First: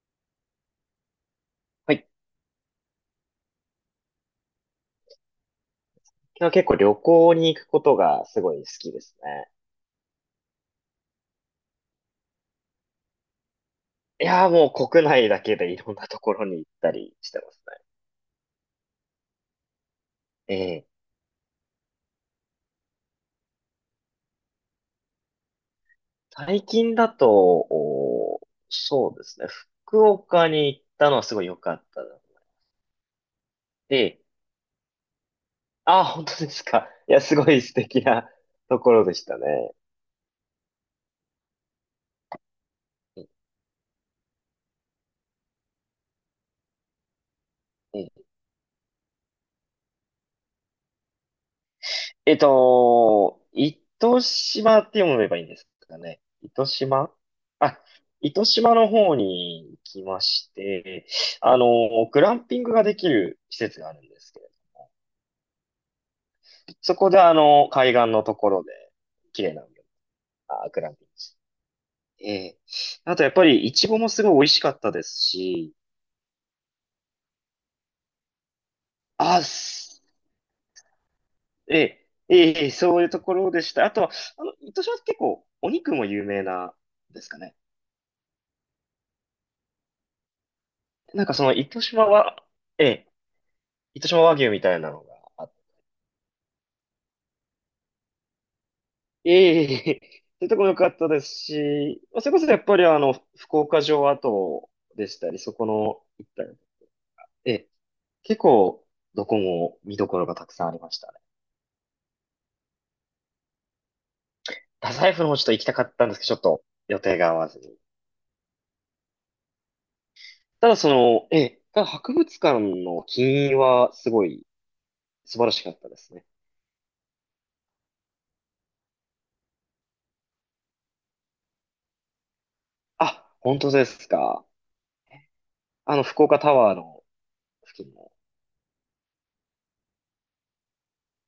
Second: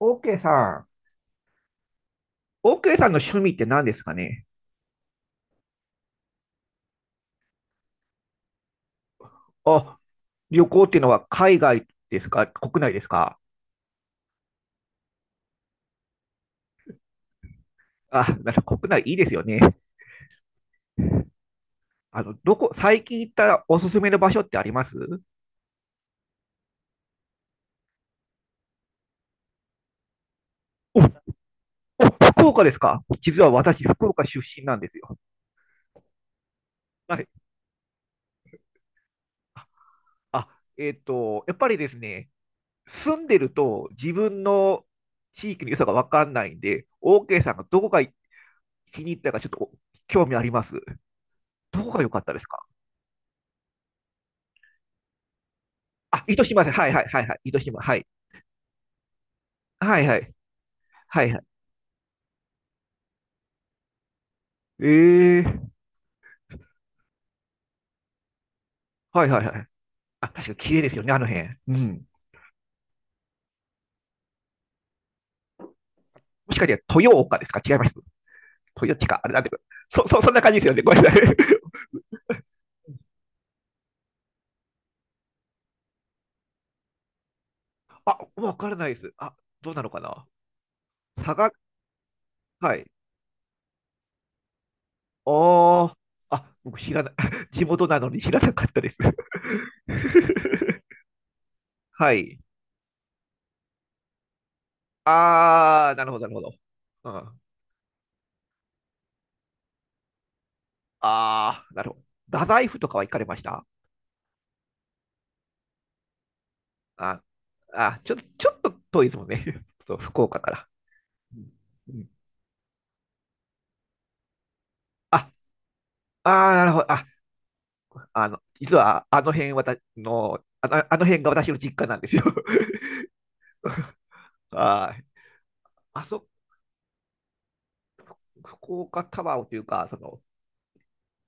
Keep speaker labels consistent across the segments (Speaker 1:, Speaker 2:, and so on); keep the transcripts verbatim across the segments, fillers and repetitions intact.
Speaker 1: オーケーさん、
Speaker 2: はい。
Speaker 1: オーケーさんの趣味って何ですかね？
Speaker 2: 僕は結構旅行に行くことがすごい好きですね。
Speaker 1: あ、旅行っていうのは海外ですか、国内ですか？
Speaker 2: いやーもう国内だけでいろんなところに行ったりしてます
Speaker 1: あ、なんか国内いいですよね。
Speaker 2: ね。ええ、
Speaker 1: あの、どこ、最近行ったおすすめの場所ってあります？
Speaker 2: 最近だと、おーそうですね。福岡に行っ
Speaker 1: お、
Speaker 2: たのはすごい良かったの
Speaker 1: 福岡ですか？実は私、福
Speaker 2: で、
Speaker 1: 岡出身なんですよ。
Speaker 2: あー、本当ですか。い
Speaker 1: は
Speaker 2: や、
Speaker 1: い。
Speaker 2: すごい素敵なところでしたね。
Speaker 1: あ、えっと、やっぱりですね、住んでると自分の地域の良さがわかんないんで、オーケーさんがどこが気に入ったかちょっと興味あります。どこが良かった
Speaker 2: え
Speaker 1: で
Speaker 2: っ
Speaker 1: すか？
Speaker 2: と、糸島って読めばいいんですかね。
Speaker 1: あ、糸島
Speaker 2: 糸
Speaker 1: です。はいはい
Speaker 2: 島
Speaker 1: はいはい。糸
Speaker 2: あ、
Speaker 1: 島。はい。
Speaker 2: 糸島の方に行
Speaker 1: は
Speaker 2: き
Speaker 1: いは
Speaker 2: ま
Speaker 1: い。
Speaker 2: して、
Speaker 1: はいはい。
Speaker 2: あの、グランピングができる施設があるんですけど、
Speaker 1: ええ、
Speaker 2: そこであの、海岸のところで、
Speaker 1: はいは
Speaker 2: 綺
Speaker 1: い
Speaker 2: 麗
Speaker 1: は
Speaker 2: な
Speaker 1: い。
Speaker 2: 海を
Speaker 1: あ、確かに
Speaker 2: あ、
Speaker 1: 綺
Speaker 2: グ
Speaker 1: 麗で
Speaker 2: ラ
Speaker 1: す
Speaker 2: ン
Speaker 1: よ
Speaker 2: ピン
Speaker 1: ね、
Speaker 2: グ
Speaker 1: あの
Speaker 2: し
Speaker 1: 辺。うん。
Speaker 2: て、えーあとやっぱり、イチゴもすごい美味しかったですし、
Speaker 1: もしかして豊岡ですか？違います。豊地か。あれなん
Speaker 2: あ、
Speaker 1: ていうか。
Speaker 2: す
Speaker 1: そ、そ、そんな感じですよね。ごめんなさい。
Speaker 2: えー、えーそういうところでした。あとは、あの、糸島って結構、お肉も有名なんですかね。
Speaker 1: あ、わからないです。あ、どうなのかな。
Speaker 2: なん
Speaker 1: 佐
Speaker 2: かそ
Speaker 1: 賀、
Speaker 2: の糸島は、
Speaker 1: は
Speaker 2: え
Speaker 1: い。
Speaker 2: え、糸島和牛みたいなのがあっ
Speaker 1: ああ、あ、僕知らない。地元なのに知らなかったです。
Speaker 2: て、そういうところ良かっ たですし、
Speaker 1: は
Speaker 2: まあ、それ
Speaker 1: い。
Speaker 2: こそやっぱりあの、福岡城跡でしたり、そこ
Speaker 1: ああ、な
Speaker 2: の
Speaker 1: るほど、な
Speaker 2: 一
Speaker 1: るほど。
Speaker 2: 帯、
Speaker 1: うん。
Speaker 2: ええ、結構どこも見どころがたくさんありましたね。
Speaker 1: ああ、なるほど。太宰府とかは行かれました？
Speaker 2: 太宰府の方ちょっと行きたかったんですけど、ちょっと予定
Speaker 1: あ、
Speaker 2: が合わずに。
Speaker 1: あ、ちょ、ちょっと遠いですもんね。そう、福岡から。
Speaker 2: ただその、
Speaker 1: う
Speaker 2: え
Speaker 1: ん、
Speaker 2: え、ただ
Speaker 1: うん、
Speaker 2: 博物館の金印はすごい
Speaker 1: あ、
Speaker 2: 素晴らしかったですね。
Speaker 1: あー、なるほど。あ、あの、実はあの辺私の、あの、あの辺が私の実家なんですよ。
Speaker 2: あ、本当ですか。
Speaker 1: はい。
Speaker 2: あの、
Speaker 1: あ
Speaker 2: 福
Speaker 1: そ、
Speaker 2: 岡タワーの付近の。
Speaker 1: 福岡タワーというか、その、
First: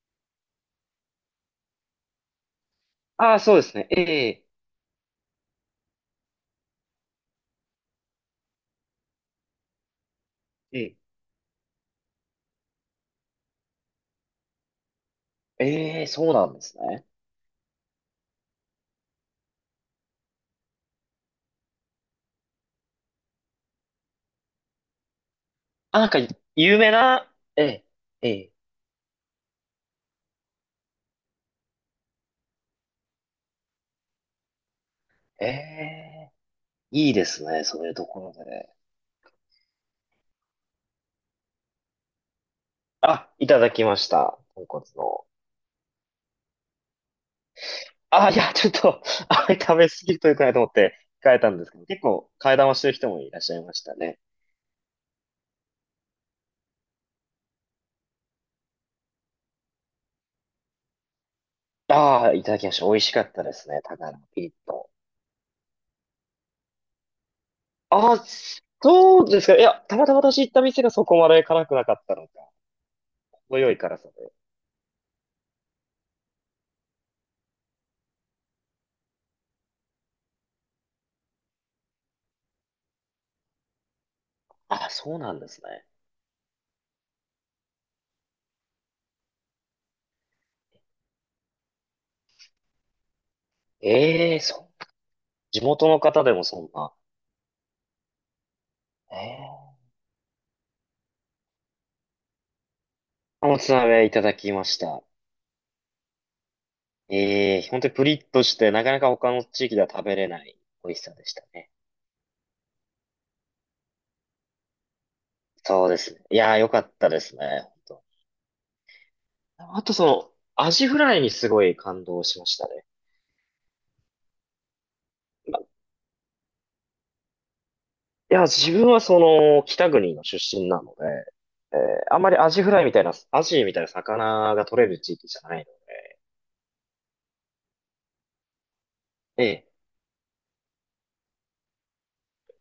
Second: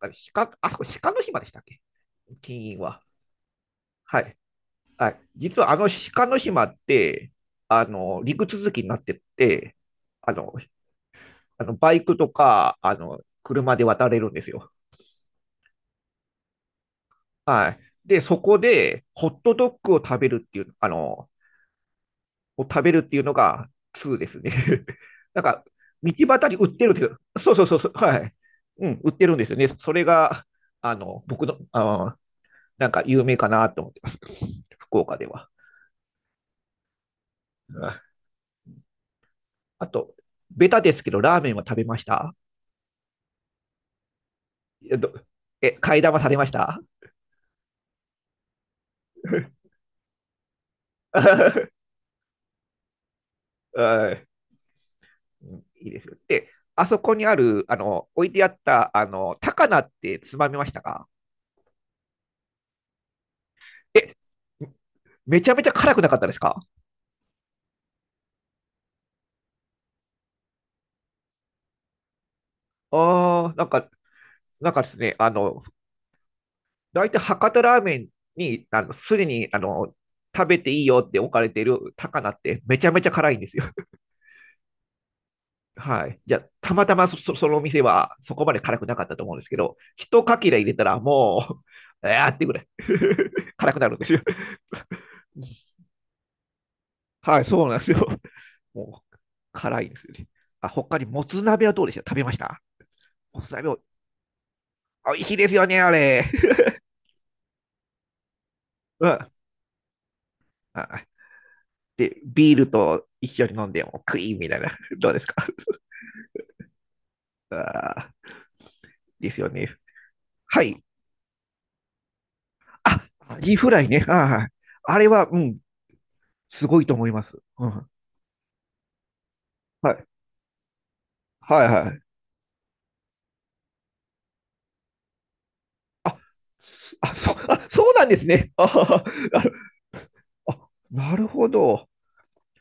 Speaker 1: あれ鹿、あそこ鹿の島でしたっけ？金印は。
Speaker 2: ああ、そうですね。え
Speaker 1: はい。
Speaker 2: え、
Speaker 1: はい。実はあの鹿の島って、あの、陸続きになってて、あの、
Speaker 2: ええ、
Speaker 1: あのバイクとか、あの、車で渡れるんですよ。
Speaker 2: ええ、そうなんですね。
Speaker 1: はい。で、そこで、ホットドッグを食べるっていう、あの、を食べるっていうのがつうですね。なんか、
Speaker 2: あ、なん
Speaker 1: 道
Speaker 2: か、
Speaker 1: 端に売っ
Speaker 2: 有
Speaker 1: て
Speaker 2: 名
Speaker 1: るんですよ。
Speaker 2: な、
Speaker 1: そうそ
Speaker 2: え
Speaker 1: うそう
Speaker 2: え、
Speaker 1: そう、は
Speaker 2: え
Speaker 1: い。
Speaker 2: え、
Speaker 1: うん、売ってるんですよね。それが、あの、僕の、あなんか有名かなと思ってます、福岡で
Speaker 2: え
Speaker 1: は。
Speaker 2: え、いいですね、そういうところで。
Speaker 1: あと、ベタですけど、ラーメンは食べました？
Speaker 2: あ、いただきました、豚骨の。
Speaker 1: え、買い玉されました？
Speaker 2: あ、いや、ちょっと、あれ食べ過ぎるとよくないと思って控えたんですけど、結構、替え玉してる人もいらっしゃいましたね。
Speaker 1: いいですよ。で、あそこにある、あの、置いてあった、あの、高菜ってつまみましたか？
Speaker 2: ああ、いただきました。美味しかったですね、高
Speaker 1: え、
Speaker 2: 菜のピリッと。
Speaker 1: めちゃめちゃ辛くなかったですか？
Speaker 2: あ、そうですか。いや、たまたま私行った店がそこまで辛くなかったのか。
Speaker 1: ああ、
Speaker 2: 程
Speaker 1: なん
Speaker 2: よい
Speaker 1: か、
Speaker 2: 辛さで。
Speaker 1: なんかですね、あの、大体博多ラーメンに、あの、すでに、あの、食べていいよって置かれている高菜ってめちゃめちゃ辛いんですよ。
Speaker 2: あ、そうなんですね。
Speaker 1: はい。じゃあ、たまたまそ、そのお店はそこまで辛くなかったと思うんですけど、一かけら入れたらもう、えーってぐらい 辛くなるんですよ。
Speaker 2: ええ、そう。地 元の方でもそんな。
Speaker 1: はい、そうなんですよ。もう、
Speaker 2: ええ、
Speaker 1: 辛いですよね。あ、他にもつ鍋はどうでした？食べました？もつ
Speaker 2: お
Speaker 1: 鍋
Speaker 2: つ
Speaker 1: を、
Speaker 2: 鍋いただきました。
Speaker 1: 美味しいですよね、あれ。
Speaker 2: ええ、本当にプリッとして、なかな
Speaker 1: う
Speaker 2: か他
Speaker 1: ん。
Speaker 2: の地域では食べれない美味し
Speaker 1: あ、
Speaker 2: さでしたね。
Speaker 1: で、ビールと一緒に飲んでもクイーンみたいな。どうですか？
Speaker 2: そ うですね。いやー、良かったですね。本
Speaker 1: あ、ですよね。
Speaker 2: 当、あとその、
Speaker 1: は
Speaker 2: ア
Speaker 1: い。
Speaker 2: ジフライにすごい感動しましたね。
Speaker 1: あ、アジフライね。あ、はい。あれは、う
Speaker 2: ま
Speaker 1: ん、
Speaker 2: い
Speaker 1: すごいと思います。うん、は
Speaker 2: や、自分はその、北国
Speaker 1: い。
Speaker 2: の出身なので、
Speaker 1: はい
Speaker 2: えー
Speaker 1: はい。
Speaker 2: あんまりアジフライみたいな、アジみたいな魚が取れる地域じゃないので、
Speaker 1: あ、あ、そ、あ、そうなんですね。あ
Speaker 2: ええ、
Speaker 1: ああ、なるほど。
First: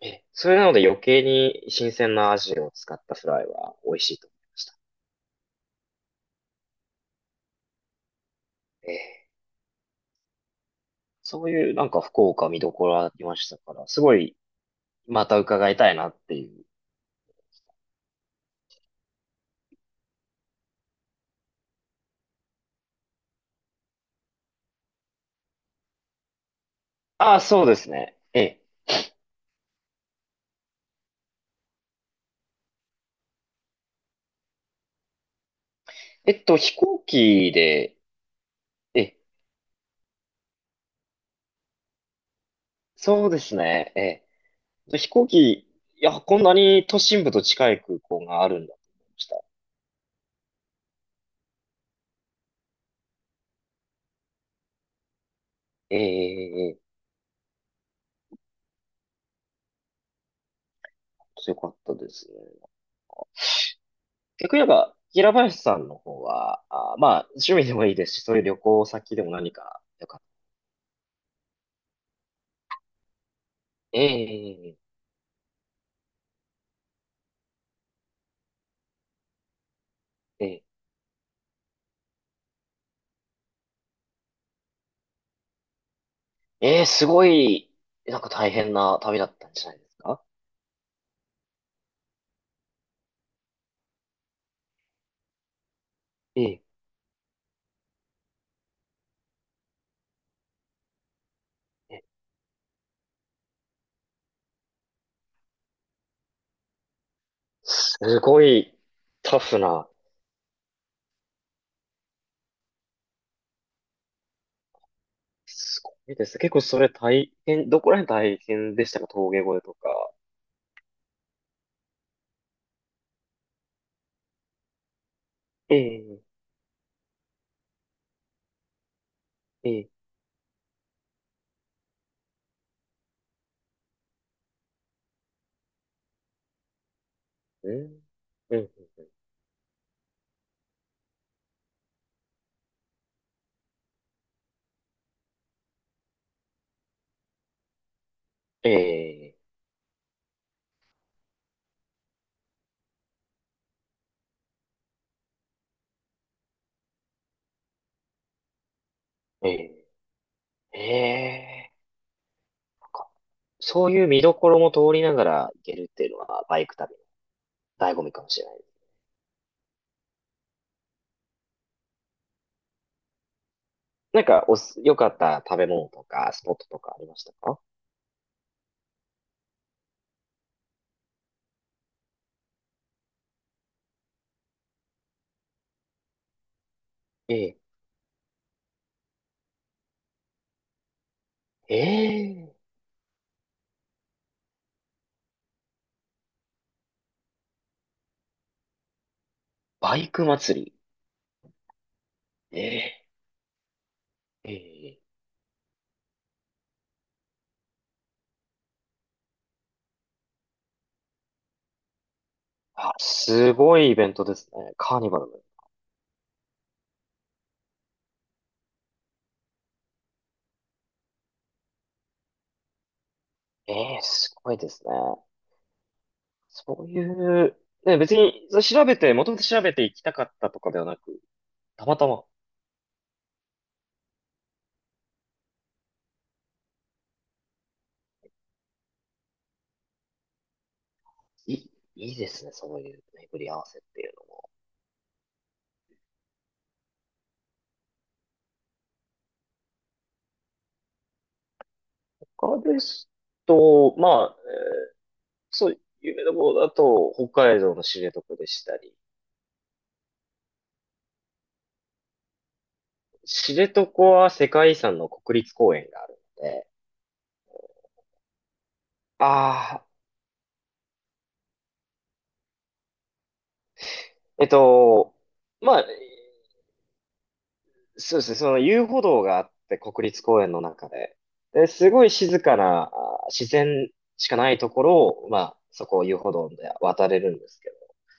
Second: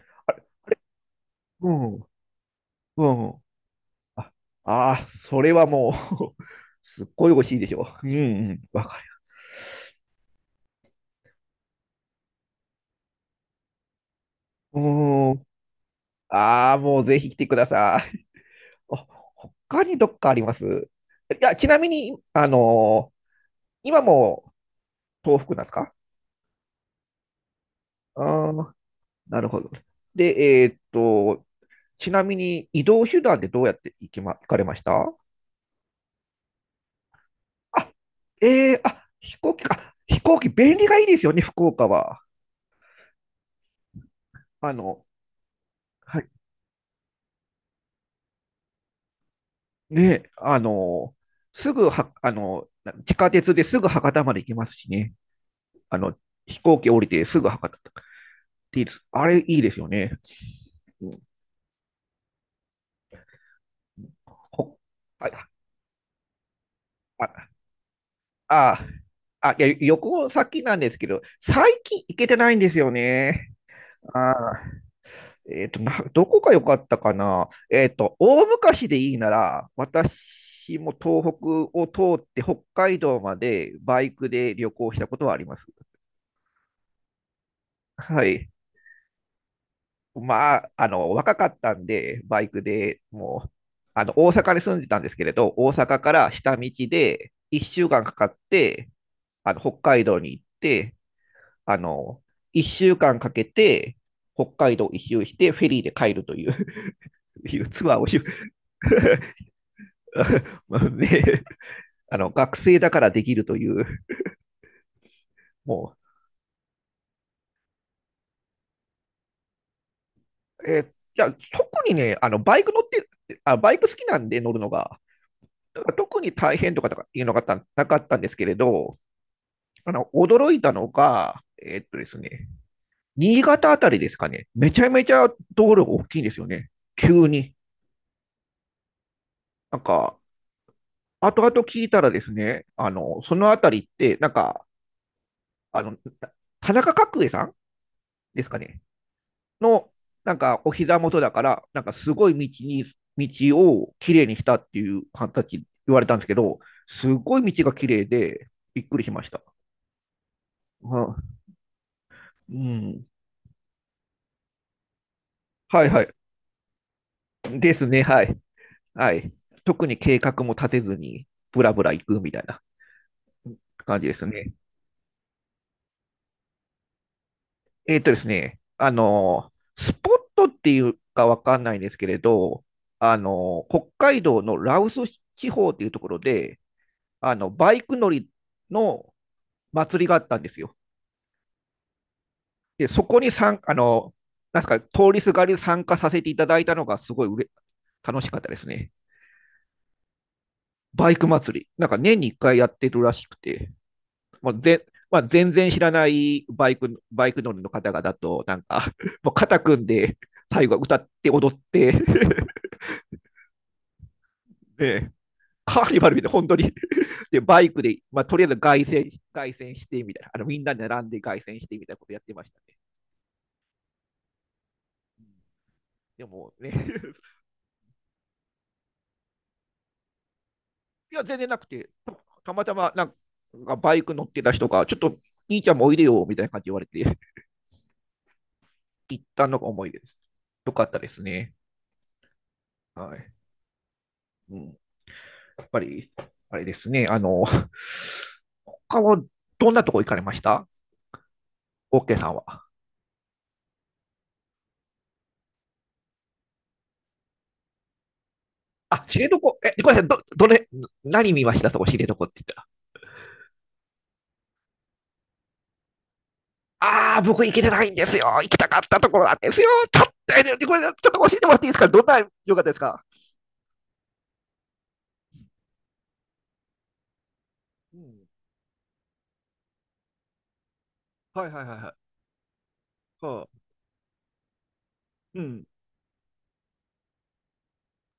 Speaker 2: ええ、
Speaker 1: あれ、
Speaker 2: それなので余計に
Speaker 1: う
Speaker 2: 新
Speaker 1: ん、
Speaker 2: 鮮なアジを使ったフ
Speaker 1: うん。
Speaker 2: ライは美味しい
Speaker 1: あ、
Speaker 2: と思いました。
Speaker 1: あそれはもう、すっごい美味しいでしょう。うん、うん、わかる。
Speaker 2: ええ、そういうなんか福岡見どころありましたから、すごい
Speaker 1: う
Speaker 2: また
Speaker 1: ん。
Speaker 2: 伺いたいなっていう。
Speaker 1: ああ、もうぜひ来てください。あ、他にどっかあります？いや、ちなみに、あのー今も東北なんですか？
Speaker 2: ああ、そうですね。え
Speaker 1: ああ
Speaker 2: え。
Speaker 1: ー、なるほど。で、えーっと、ちなみに移動手段でどうやって行きま、行かれました？
Speaker 2: えっと、飛行機
Speaker 1: あ、
Speaker 2: で、
Speaker 1: えー、
Speaker 2: え
Speaker 1: あ、
Speaker 2: え、
Speaker 1: 飛行機か。飛行機便利がいいですよね、福岡は。
Speaker 2: そうですね。え
Speaker 1: あ
Speaker 2: え。
Speaker 1: の、
Speaker 2: 飛行機、いや、
Speaker 1: はい。
Speaker 2: こんなに都心部と近い空港があるんだと思いました。
Speaker 1: ね、あのすぐは、あのな地下鉄ですぐ博多まで行きますしね。
Speaker 2: え
Speaker 1: あの、飛
Speaker 2: え、
Speaker 1: 行
Speaker 2: え
Speaker 1: 機
Speaker 2: え、
Speaker 1: 降りてすぐ博多とかっていいです。あれいいですよね。うん
Speaker 2: 強かったですね。逆に言え
Speaker 1: ほ
Speaker 2: ば、
Speaker 1: は
Speaker 2: 平
Speaker 1: い、
Speaker 2: 林さんの方は、あ、まあ、趣
Speaker 1: あ、
Speaker 2: 味でもいいですし、そういう旅
Speaker 1: あ、
Speaker 2: 行先でも何
Speaker 1: あ、いや、
Speaker 2: か
Speaker 1: 旅
Speaker 2: よかった。
Speaker 1: 行先なんですけど、最近行けてないんですよね。
Speaker 2: え
Speaker 1: あ
Speaker 2: え、
Speaker 1: ー、えっと、な、どこが良かったかな。えっと、大昔でいいなら、
Speaker 2: ええ、ええ、
Speaker 1: 私も東北を通って北海道までバイクで旅行したことはあります。
Speaker 2: ええ、すごい、なん
Speaker 1: は
Speaker 2: か
Speaker 1: い。
Speaker 2: 大変な旅だったんじゃないですか？
Speaker 1: まあ、あの、若かったんで、バイクでもう、あの、大阪に住んでたんですけれど、大阪から
Speaker 2: え
Speaker 1: 下
Speaker 2: え、
Speaker 1: 道でいっしゅうかんかんかかって、あの、北海道に行って、あの、いっしゅうかんかんかけて、北海道一周して、フェリーで帰るという いうツアー
Speaker 2: す
Speaker 1: をし
Speaker 2: ごいタフな。
Speaker 1: まあね、あの学生だからできるという、
Speaker 2: すご
Speaker 1: も
Speaker 2: いですね。結構それ大変、どこら辺大変でしたか？峠越えとか。
Speaker 1: う、えーいや特にね、あのバイク乗ってあ、バイク好きなんで乗るのが、
Speaker 2: え
Speaker 1: だから
Speaker 2: え、
Speaker 1: 特に大変とかとかいうのがたなかったんですけれど、
Speaker 2: ええ、
Speaker 1: あの驚いたのが、えーっとですね、新潟あたりですかね、めちゃめちゃ道路が大きいんですよね、急に。
Speaker 2: うん、うん、
Speaker 1: なんか、後々聞いたらですね、あの、そのあたりって、なんか、あの、田中角栄さんですか
Speaker 2: え
Speaker 1: ね、
Speaker 2: え、
Speaker 1: の、なんかお膝元だから、なんかすごい道に、道をきれいにしたっていう形言われたんですけど、すごい道がきれいで、びっくりしました。
Speaker 2: ええ、
Speaker 1: は
Speaker 2: ええ。
Speaker 1: う
Speaker 2: なん
Speaker 1: ん。
Speaker 2: かそういう見どころも通りながら行け
Speaker 1: はい
Speaker 2: るっ
Speaker 1: は
Speaker 2: ていう
Speaker 1: い。
Speaker 2: のはバイク旅
Speaker 1: で
Speaker 2: の
Speaker 1: す
Speaker 2: 醍醐
Speaker 1: ね、
Speaker 2: 味か
Speaker 1: は
Speaker 2: も
Speaker 1: い。
Speaker 2: しれない。
Speaker 1: はい。特に計画も立てずに、ぶらぶら行くみたいな感じで
Speaker 2: な
Speaker 1: す
Speaker 2: んか
Speaker 1: ね。
Speaker 2: おす、良かった食べ物とかスポットとかありましたか？
Speaker 1: えっとですね、あの、スポットっていうかわかんないんですけれど、あの、北海道の羅臼地方っていうところで、あ
Speaker 2: え
Speaker 1: の、
Speaker 2: え、
Speaker 1: バイク乗りの祭りがあったんですよ。
Speaker 2: ええ、
Speaker 1: で、そこに参あの、なんすか、通りすがり参加させていただいたのがすごいうれ楽しかったですね。
Speaker 2: バイク祭り。
Speaker 1: バイク祭り。なんか年にいっかい
Speaker 2: え
Speaker 1: やってる
Speaker 2: え、
Speaker 1: らしくて、も
Speaker 2: え
Speaker 1: うぜ、
Speaker 2: え。
Speaker 1: まあ、全然知らないバイク、バイク乗りの方々と、なんか、もう肩組んで、最後は歌って踊って
Speaker 2: あ、すごいイベントですね。カー
Speaker 1: で、
Speaker 2: ニバル？
Speaker 1: カーニバルみたいな、本当に で、バイクで、まあ、とりあえず凱旋凱旋してみたいな、あのみんなで並んで凱旋してみたいなことやってましたね。
Speaker 2: ええ、すごいですね。
Speaker 1: うん。でもね、
Speaker 2: そう いう、ね、別に、それ調べて、もともと調べていきたかったとかではな
Speaker 1: い
Speaker 2: く、
Speaker 1: や、全然なく
Speaker 2: た
Speaker 1: て、
Speaker 2: また
Speaker 1: た
Speaker 2: ま、
Speaker 1: たまたまなんかバイク乗ってた人が、ちょっと兄ちゃんもおいでよみたいな感じで言われて、行ったのが思い出です。よかったですね。
Speaker 2: いい、いいですね、そういう
Speaker 1: はい。
Speaker 2: 巡り合わせっていうの。
Speaker 1: うん、やっぱり、あれですね、あの、他はどんなとこ行かれました？オッケーさん
Speaker 2: 他
Speaker 1: は。
Speaker 2: ですと、まあ、そう、有名なものだと、北海道の知床でしたり、
Speaker 1: あ、知床、え、ごめんなさい、ど、どれ、何見ました、そこ、知床って言ったら？
Speaker 2: 知床は世界遺産の国立公園があるので、
Speaker 1: ああ、僕行けてないんですよ。行きたかったところなんですよ。
Speaker 2: ああ、
Speaker 1: ちょっと、これ、ちょっと教えてもらっていいですか？どんな良かったですか？
Speaker 2: えっと、まあ、
Speaker 1: う
Speaker 2: そうで
Speaker 1: ん。
Speaker 2: すね、その遊歩道があって、国立公園の中で。
Speaker 1: はいはい
Speaker 2: で、
Speaker 1: はいは
Speaker 2: すご
Speaker 1: い。
Speaker 2: い静かな、あ
Speaker 1: は
Speaker 2: 自
Speaker 1: あ、
Speaker 2: 然しかないところを、ま
Speaker 1: う
Speaker 2: あ、
Speaker 1: ん。
Speaker 2: そこを遊歩道で渡れるんですけ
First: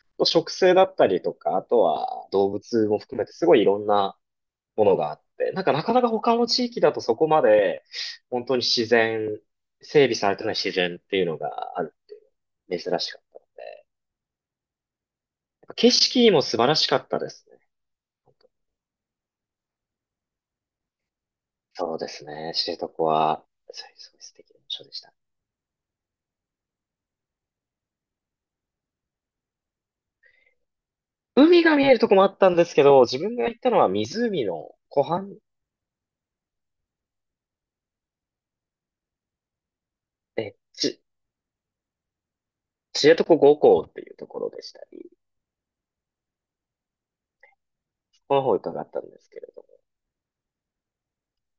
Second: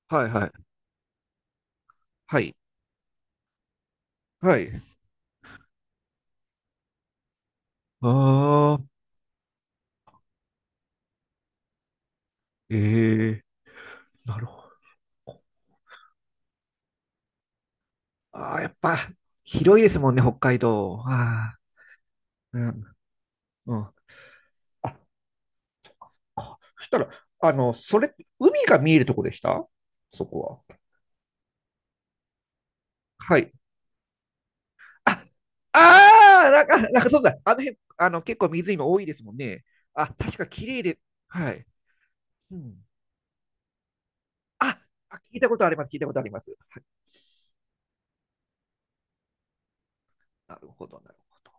Speaker 1: は
Speaker 2: ど、
Speaker 1: いは
Speaker 2: 植
Speaker 1: い。
Speaker 2: 生だったりとか、あとは
Speaker 1: は
Speaker 2: 動
Speaker 1: い。
Speaker 2: 物も含めてすごいいろんな
Speaker 1: はい。
Speaker 2: ものがあって、なんかなかなか他の地域だとそこまで、本当に
Speaker 1: あ
Speaker 2: 自
Speaker 1: あ、
Speaker 2: 然、整備されてない自然っていうのがあるって
Speaker 1: え
Speaker 2: いう、珍しかった
Speaker 1: え、
Speaker 2: ので、や
Speaker 1: なるほど。
Speaker 2: っぱ景色も素晴らしかったですね。
Speaker 1: ああ、やっぱ、広いですもんね、北海道。ああ、
Speaker 2: そうですね、
Speaker 1: う
Speaker 2: 知
Speaker 1: ん。
Speaker 2: 床は、
Speaker 1: う
Speaker 2: そう
Speaker 1: ん。
Speaker 2: そう、すごい素敵な場所
Speaker 1: あ、
Speaker 2: でした。
Speaker 1: かそしたら、あの、それ、海が見えるとこでしたそこは？
Speaker 2: 海が見えるとこもあったんですけど、自分
Speaker 1: は
Speaker 2: が
Speaker 1: い。
Speaker 2: 行ったのは湖の湖
Speaker 1: あ、
Speaker 2: 畔、
Speaker 1: ああ、なんか、なんかそうだ。あの辺、あの、結構水今多いですもんね。あ、確か
Speaker 2: え、
Speaker 1: 綺麗で、
Speaker 2: ち、
Speaker 1: はい。うん。
Speaker 2: 知床五湖っていうところでし
Speaker 1: あ、
Speaker 2: たり、
Speaker 1: あ聞いたことあります。聞いたことあります。はい、
Speaker 2: この方伺ったんですけれど。
Speaker 1: なるほど、なるほど。